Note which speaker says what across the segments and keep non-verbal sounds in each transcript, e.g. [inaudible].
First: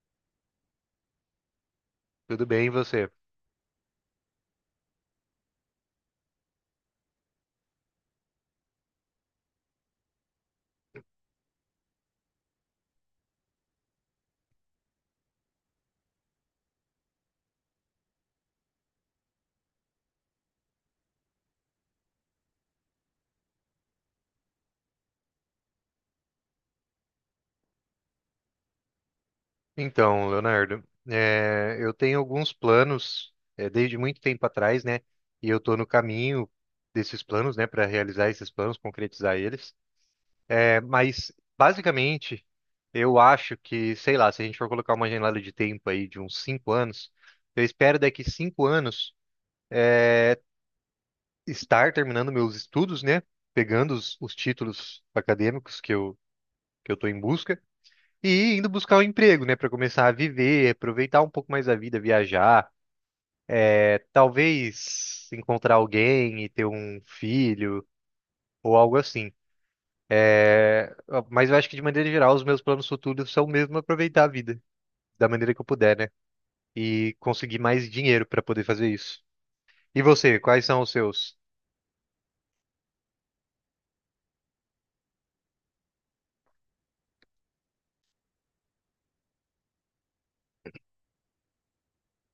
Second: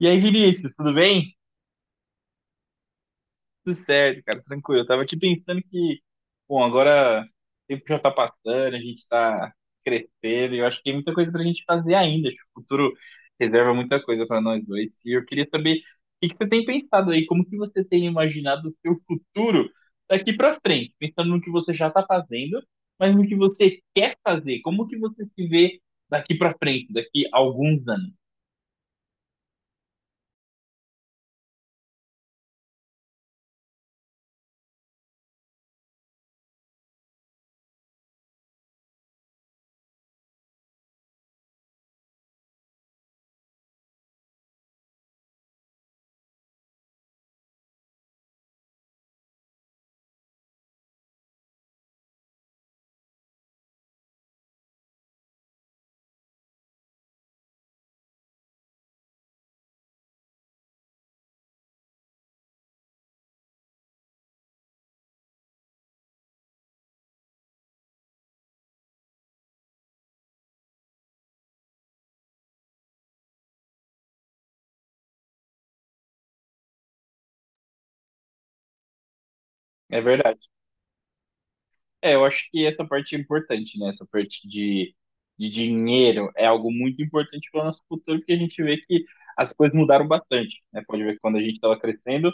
Speaker 1: E aí, Vinícius, tudo bem?
Speaker 2: Tudo bem, e você?
Speaker 1: Tudo certo, cara, tranquilo. Eu tava aqui pensando que, bom, agora o tempo já tá passando, a gente tá crescendo, e eu acho que tem muita coisa pra gente fazer ainda. Acho que o futuro reserva muita coisa pra nós dois. E eu queria saber o que que você tem pensado aí, como que você tem imaginado o seu futuro daqui pra frente, pensando no que você já tá fazendo, mas no que você quer fazer, como que você se vê daqui pra frente, daqui a alguns anos.
Speaker 2: Então, Leonardo, eu tenho alguns planos, desde muito tempo atrás, né? E eu estou no caminho desses planos, né, para realizar esses planos, concretizar eles. Mas, basicamente, eu acho que, sei lá, se a gente for colocar uma janela de tempo aí de uns 5 anos, eu espero daqui 5 anos estar terminando meus estudos, né? Pegando os títulos acadêmicos que eu estou em busca. E indo buscar um emprego, né, para começar a viver, aproveitar um pouco mais a vida, viajar, é, talvez encontrar alguém e ter um filho ou algo assim. Ah, mas eu acho que de maneira geral os meus planos futuros são mesmo aproveitar a vida da maneira que eu puder, né, e conseguir mais dinheiro para poder fazer isso.
Speaker 1: É
Speaker 2: E você,
Speaker 1: verdade.
Speaker 2: quais são os seus?
Speaker 1: É, eu acho que essa parte é importante, né? Essa parte de dinheiro é algo muito importante para o nosso futuro, porque a gente vê que as coisas mudaram bastante, né? Pode ver que quando a gente estava crescendo,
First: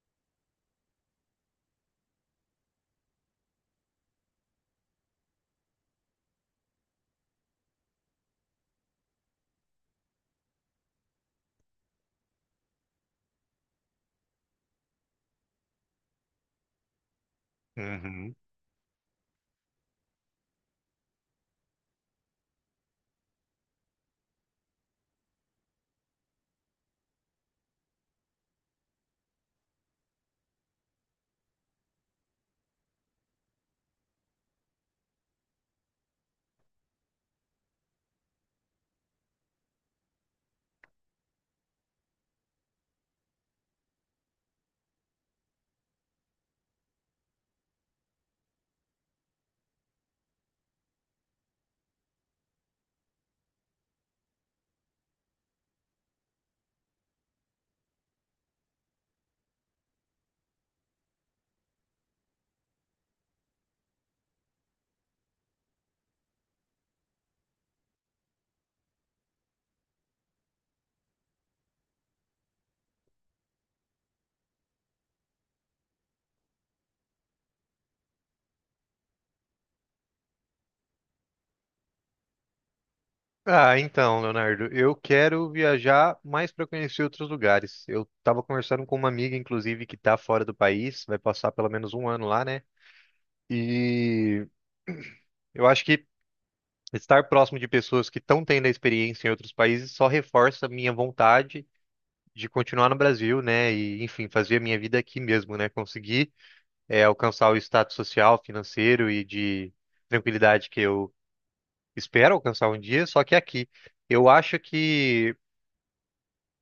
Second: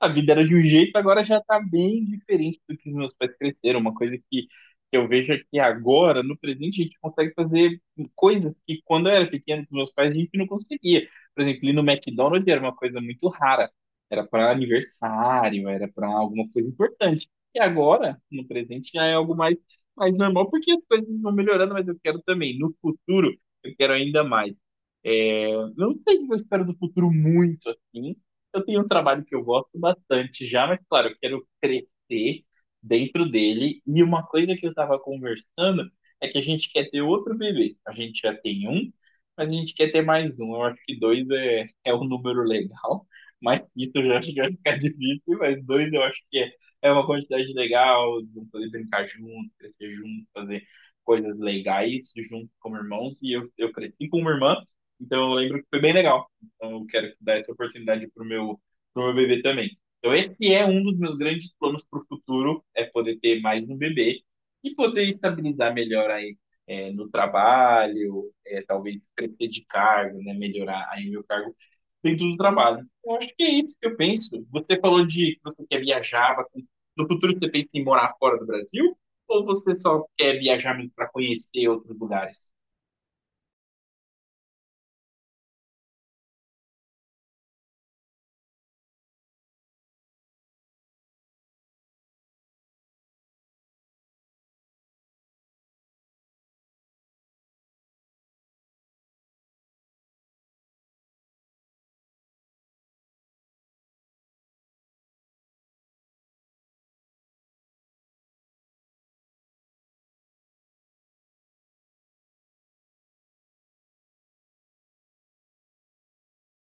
Speaker 1: a vida era de um jeito, agora já tá bem diferente do que os meus pais cresceram. Uma coisa que eu vejo é que agora, no presente, a gente consegue fazer coisas que quando eu era pequeno com meus pais a gente não conseguia. Por exemplo, ir no McDonald's era uma coisa muito rara. Era para aniversário, era para alguma coisa importante. E agora,
Speaker 2: Uhum.
Speaker 1: no presente, já é algo mais, mais normal, porque as coisas vão melhorando, mas eu quero também, no futuro, eu quero ainda mais. É, eu não sei o que eu espero do futuro muito assim, eu tenho um trabalho que eu gosto bastante já, mas claro, eu quero crescer dentro dele. E uma coisa que eu estava conversando é que a gente quer ter outro bebê. A gente já tem um, mas a gente quer ter mais um. Eu acho que dois é, é um número legal, mas isso eu já acho que vai ficar [laughs] difícil, mas dois eu acho que é, é uma quantidade legal, de um poder brincar junto, crescer junto, fazer coisas legais junto como irmãos. E eu cresci com uma irmã, então eu lembro que foi bem legal. Então eu quero dar essa oportunidade para o meu, pro meu bebê também. Então esse é um dos meus grandes planos para o futuro, é poder ter mais um bebê e poder estabilizar melhor aí é, no trabalho, é, talvez crescer de cargo, né, melhorar aí meu cargo dentro do trabalho. Eu acho que é isso que eu penso. Você falou de que você quer viajar, bastante. No futuro você pensa em morar fora do Brasil? Ou você só quer viajar para conhecer outros lugares?
Speaker 2: Ah, então, Leonardo, eu quero viajar mais para conhecer outros lugares. Eu estava conversando com uma amiga, inclusive, que está fora do país, vai passar pelo menos 1 ano lá, né? E eu acho que estar próximo de pessoas que estão tendo a experiência em outros países só reforça a minha vontade de continuar no Brasil, né? E, enfim, fazer a minha vida aqui mesmo, né? Conseguir, alcançar o status social, financeiro e de tranquilidade que eu espero alcançar um dia, só que aqui. Eu acho que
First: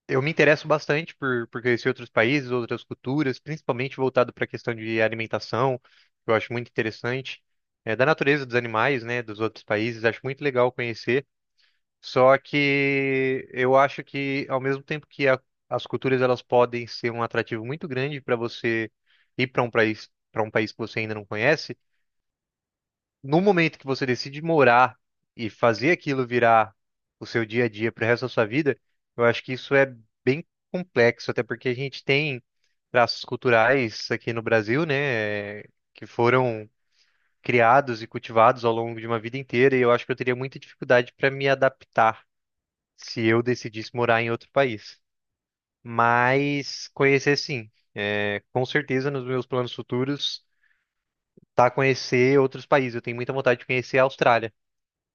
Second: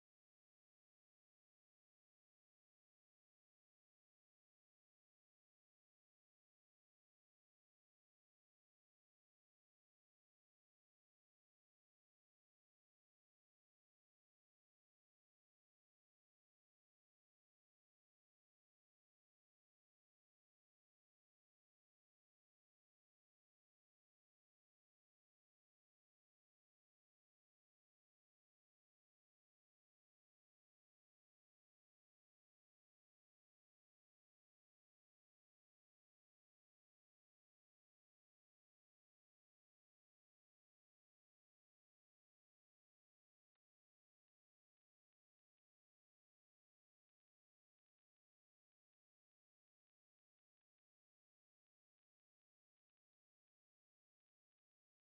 Speaker 2: eu me interesso bastante por conhecer outros países, outras culturas, principalmente voltado para a questão de alimentação, que eu acho muito interessante, é, da natureza dos animais, né, dos outros países, acho muito legal conhecer. Só que eu acho que, ao mesmo tempo que as culturas elas podem ser um atrativo muito grande para você ir para um país que você ainda não conhece, no momento que você decide morar e fazer aquilo virar o seu dia a dia para o resto da sua vida, eu acho que isso é bem complexo, até porque a gente tem traços culturais aqui no Brasil, né, que foram criados e cultivados ao longo de uma vida inteira, e eu acho que eu teria muita dificuldade para me adaptar se eu decidisse morar em outro país. Mas conhecer sim. É, com certeza nos meus planos futuros, tá conhecer outros países. Eu tenho muita vontade de conhecer a Austrália.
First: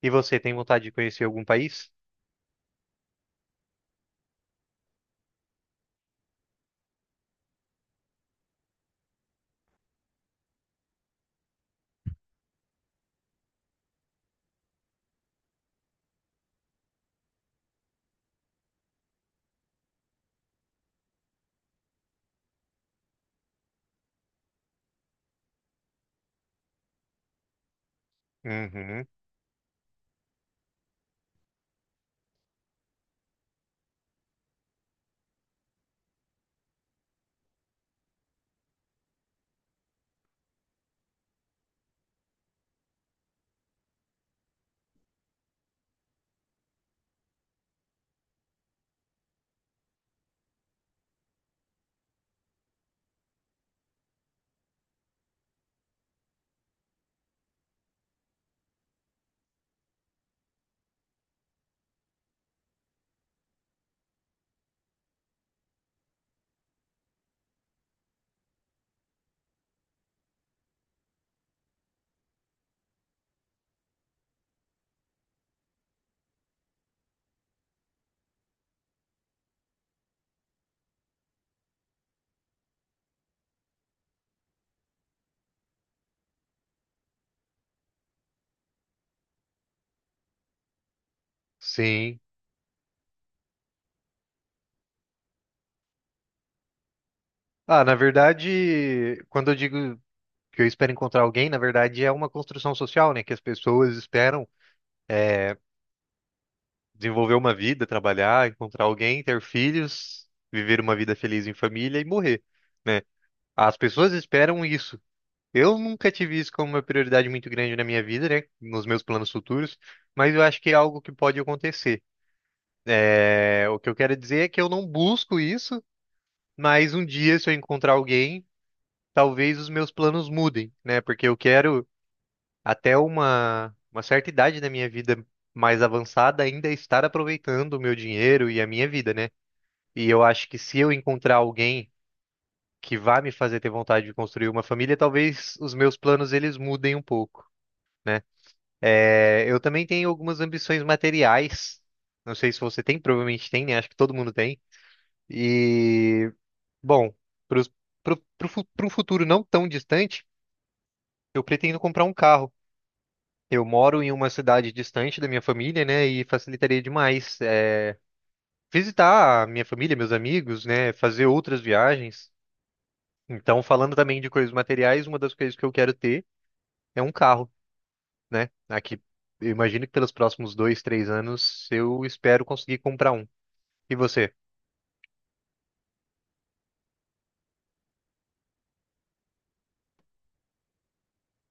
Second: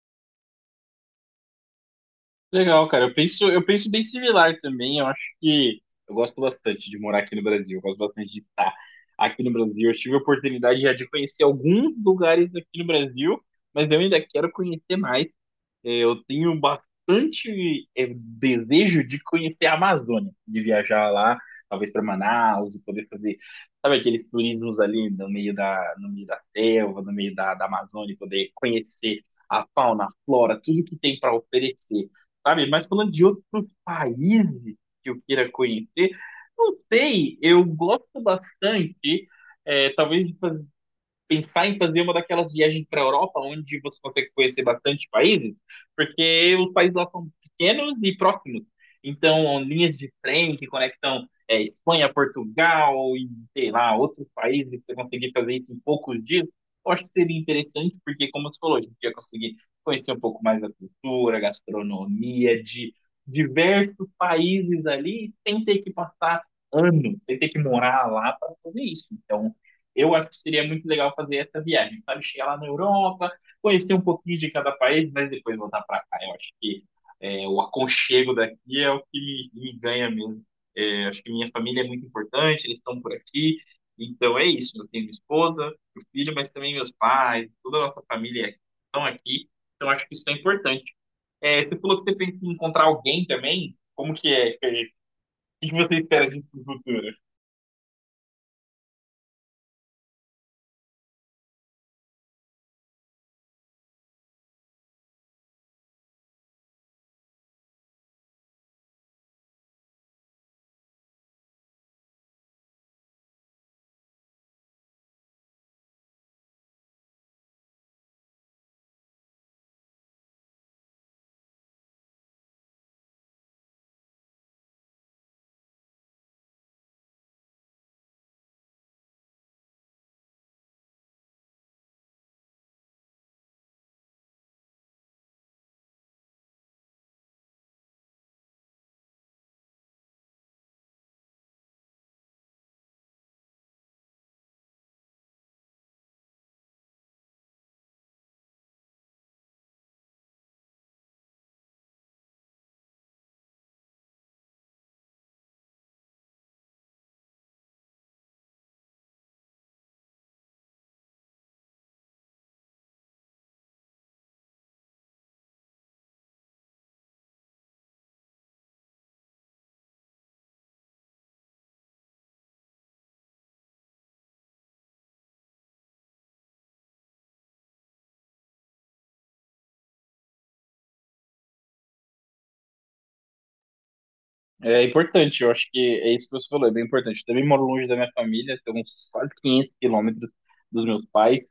Speaker 2: E você tem vontade de conhecer algum país?
Speaker 1: Legal, cara. Eu penso bem similar também. Eu acho que eu gosto bastante de morar aqui no Brasil. Eu gosto bastante de estar aqui no Brasil. Eu tive a oportunidade já de conhecer alguns lugares aqui no Brasil, mas eu ainda quero conhecer mais. É, eu tenho bastante desejo de conhecer a Amazônia, de viajar lá, talvez para Manaus e poder fazer, sabe, aqueles turismos ali no meio no meio da selva, no meio da Amazônia, poder
Speaker 2: Uhum,
Speaker 1: conhecer a fauna, a flora, tudo que tem para oferecer, sabe? Mas falando de outros países que eu queira conhecer, não sei, eu gosto bastante, talvez de fazer pensar em fazer uma daquelas viagens para a Europa, onde você consegue conhecer bastante países, porque os países lá são pequenos e próximos. Então, linhas de trem que conectam é, Espanha, Portugal e, sei lá, outros países, você conseguir fazer isso em poucos dias, eu acho que seria interessante, porque, como você falou, a gente ia conseguir conhecer um pouco mais da cultura, gastronomia, de diversos países ali, sem ter que passar anos, sem ter que morar lá para fazer isso. Então, eu acho que seria muito legal fazer essa viagem, sabe? Chegar lá na Europa, conhecer um pouquinho de cada país, mas depois voltar para cá. Eu acho que é, o aconchego daqui é o que me ganha mesmo. É, acho que minha família é muito importante, eles estão por aqui. Então é isso. Eu tenho minha esposa, meu filho, mas também meus pais, toda a nossa família estão aqui. Então acho que isso é importante. É, você falou que você
Speaker 2: sim.
Speaker 1: pensa em encontrar alguém também. Como que é? É, o que você espera disso no futuro?
Speaker 2: Ah, na verdade, quando eu digo que eu espero encontrar alguém, na verdade é uma construção social, né? Que as pessoas esperam desenvolver uma vida, trabalhar, encontrar alguém, ter filhos, viver uma vida feliz em família e morrer, né? As pessoas esperam isso. Eu nunca tive isso como uma prioridade muito grande na minha vida, né? Nos meus planos futuros, mas eu acho que é algo que pode acontecer. É, o que eu quero dizer é que eu não busco isso. Mas um dia, se eu encontrar alguém, talvez os meus planos mudem, né? Porque eu quero, até uma certa idade da minha vida mais avançada, ainda estar aproveitando o meu dinheiro e a minha vida, né? E eu acho que se eu encontrar alguém que vá me fazer ter vontade de construir uma família, talvez os meus planos eles mudem um pouco, né? É, eu também tenho algumas ambições materiais. Não sei se você tem, provavelmente tem, né? Acho que todo mundo tem. E bom, para o pro, fu- pro futuro não tão distante, eu pretendo comprar um carro. Eu moro em uma cidade distante da minha família, né? E facilitaria demais, visitar a minha família, meus amigos, né? Fazer outras viagens. Então, falando também de coisas materiais, uma das coisas que eu quero ter é um carro, né? Aqui, eu imagino que pelos próximos 2, 3 anos, eu espero conseguir comprar um. E você?
Speaker 1: É importante, eu acho que é isso que você falou, é bem importante. Eu também moro longe da minha família, tenho uns quase 500 quilômetros dos meus pais,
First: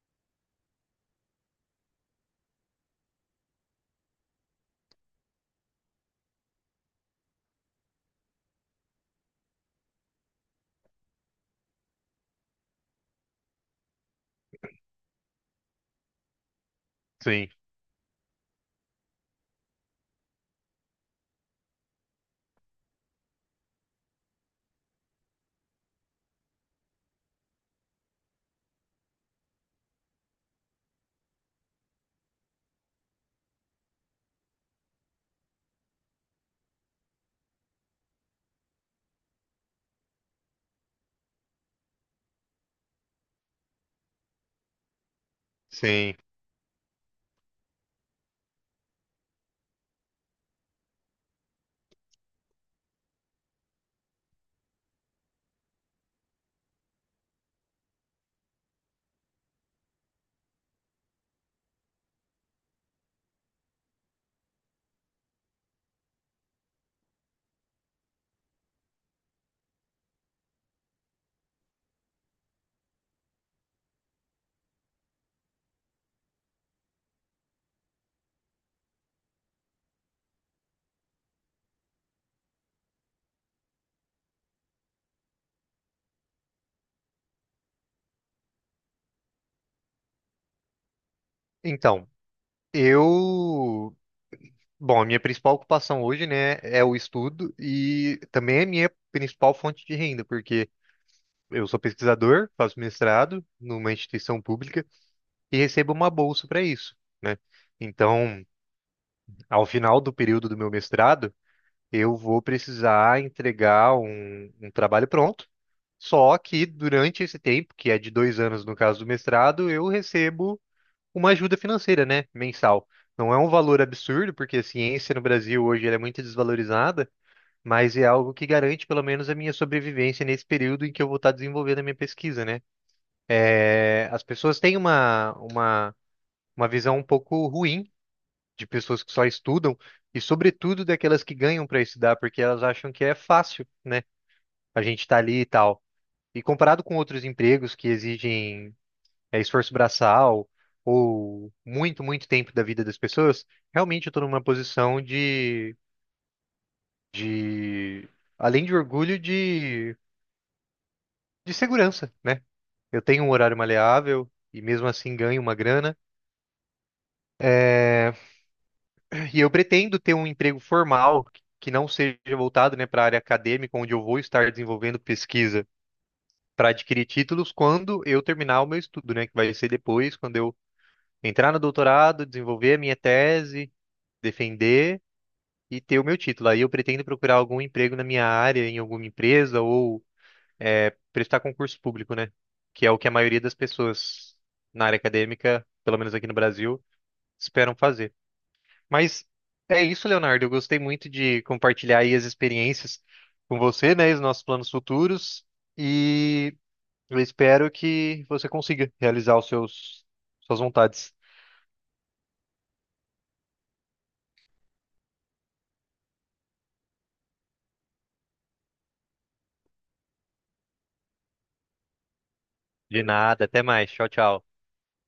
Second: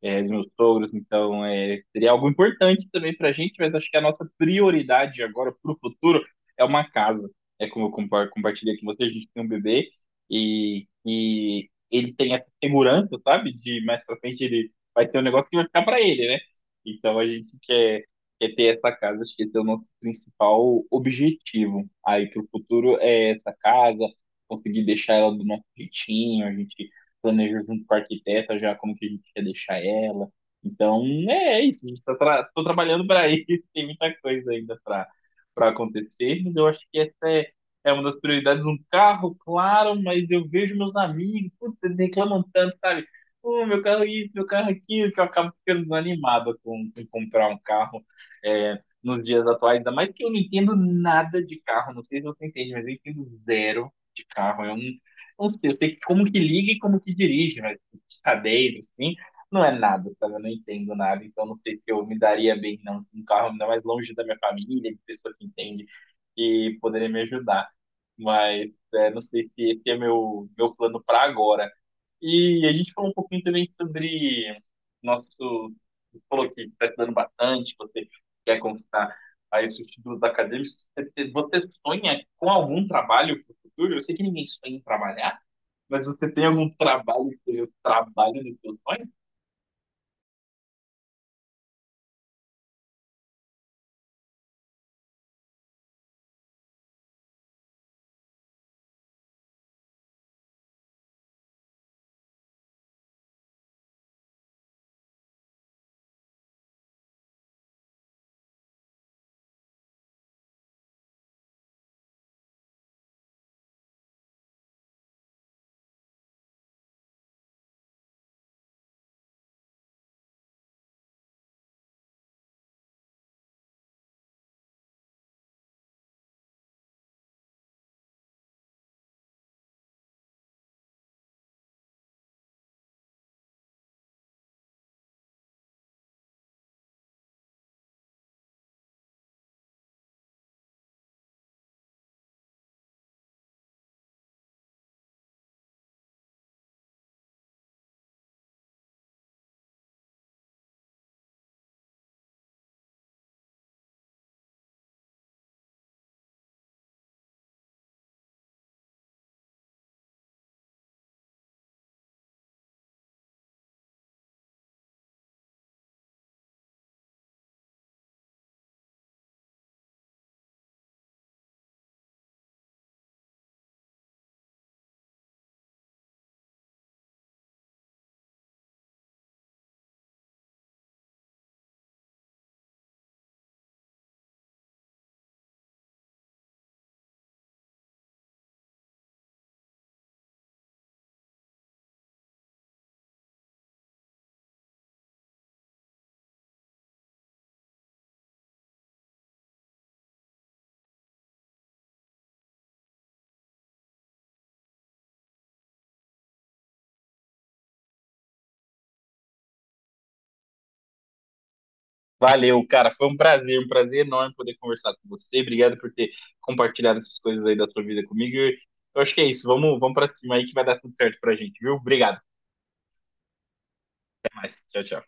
Speaker 1: é, dos meus sogros, então é, seria algo importante também para a gente, mas acho que a nossa prioridade agora para o futuro é uma casa. É como eu compartilhei com vocês, a gente tem um bebê e ele tem essa segurança, sabe? De mais para frente ele vai ter um negócio que vai ficar para ele, né? Então a
Speaker 2: Sim,
Speaker 1: gente quer, quer ter essa casa, acho que esse é o nosso principal objetivo aí para o futuro é essa casa, conseguir deixar ela do nosso jeitinho, a gente planejou junto com a arquiteta já como que a gente quer deixar ela. Então, é é isso. Estou tra tô trabalhando para isso. [laughs] Tem muita coisa ainda para para acontecer, mas eu acho que essa é, é uma das prioridades. Um carro, claro, mas eu vejo meus amigos, putz, eles reclamam tanto, sabe? Pô, meu carro isso, meu carro aquilo, que eu acabo ficando
Speaker 2: sim.
Speaker 1: desanimado com comprar um carro é, nos dias atuais. Ainda mais que eu não entendo nada de carro, não sei se você entende, mas eu entendo zero de carro. Eu não, não sei, eu sei como que liga e como que dirige, mas cadeiro, assim, não é nada, sabe? Eu não entendo nada, então não sei se eu me daria bem não, com um carro ainda mais longe da minha família, de pessoa que entende, que poderia me ajudar. Mas é, não sei se esse é meu, meu plano para agora. E a gente falou um pouquinho também sobre nosso. Você falou que está estudando bastante, você quer conquistar aí os seus títulos acadêmicos. Você sonha com algum trabalho para o futuro? Eu sei que ninguém sonha em trabalhar, mas você tem algum trabalho que seja o trabalho de seus sonhos?
Speaker 2: Então, eu Bom, a minha principal ocupação hoje, né, é o estudo e também é a minha principal fonte de renda, porque eu sou pesquisador, faço mestrado numa instituição pública e recebo uma bolsa para isso, né? Então, ao final do período do meu mestrado, eu vou precisar entregar um trabalho pronto. Só que durante esse tempo, que é de 2 anos no caso do mestrado, eu recebo uma ajuda financeira, né, mensal. Não é um valor absurdo, porque a ciência no Brasil hoje ela é muito desvalorizada, mas é algo que garante pelo menos a minha sobrevivência nesse período em que eu vou estar desenvolvendo a minha pesquisa, né? É, as pessoas têm uma visão um pouco ruim de pessoas que só estudam e, sobretudo, daquelas que ganham para estudar, porque elas acham que é fácil, né? A gente tá ali e tal. E comparado com outros empregos que exigem é, esforço braçal ou muito, muito tempo da vida das pessoas, realmente eu estou numa posição de, além de orgulho, de segurança, né? Eu tenho um horário maleável e mesmo assim ganho uma grana. É, e eu pretendo ter um emprego formal que não seja voltado, né, para a área acadêmica, onde eu vou estar desenvolvendo pesquisa para adquirir títulos quando eu terminar o meu estudo, né, que vai ser depois, quando eu entrar no doutorado, desenvolver a minha tese, defender e ter o meu título. Aí eu pretendo procurar algum emprego na minha área, em alguma empresa ou é prestar concurso público, né? Que é o que a maioria das pessoas na área acadêmica, pelo menos aqui no Brasil, esperam fazer. Mas é isso, Leonardo. Eu gostei muito de compartilhar aí as experiências com você, né? Os nossos planos futuros. E eu espero que você consiga realizar os seus, suas vontades.
Speaker 1: Valeu, cara. Foi um prazer enorme poder conversar com você. Obrigado por ter compartilhado essas coisas aí da sua vida comigo. Eu acho que é isso. Vamos, vamos para cima aí que vai dar tudo certo pra gente, viu? Obrigado.
Speaker 2: De nada. Até mais. Tchau,
Speaker 1: Até
Speaker 2: tchau.
Speaker 1: mais. Tchau, tchau.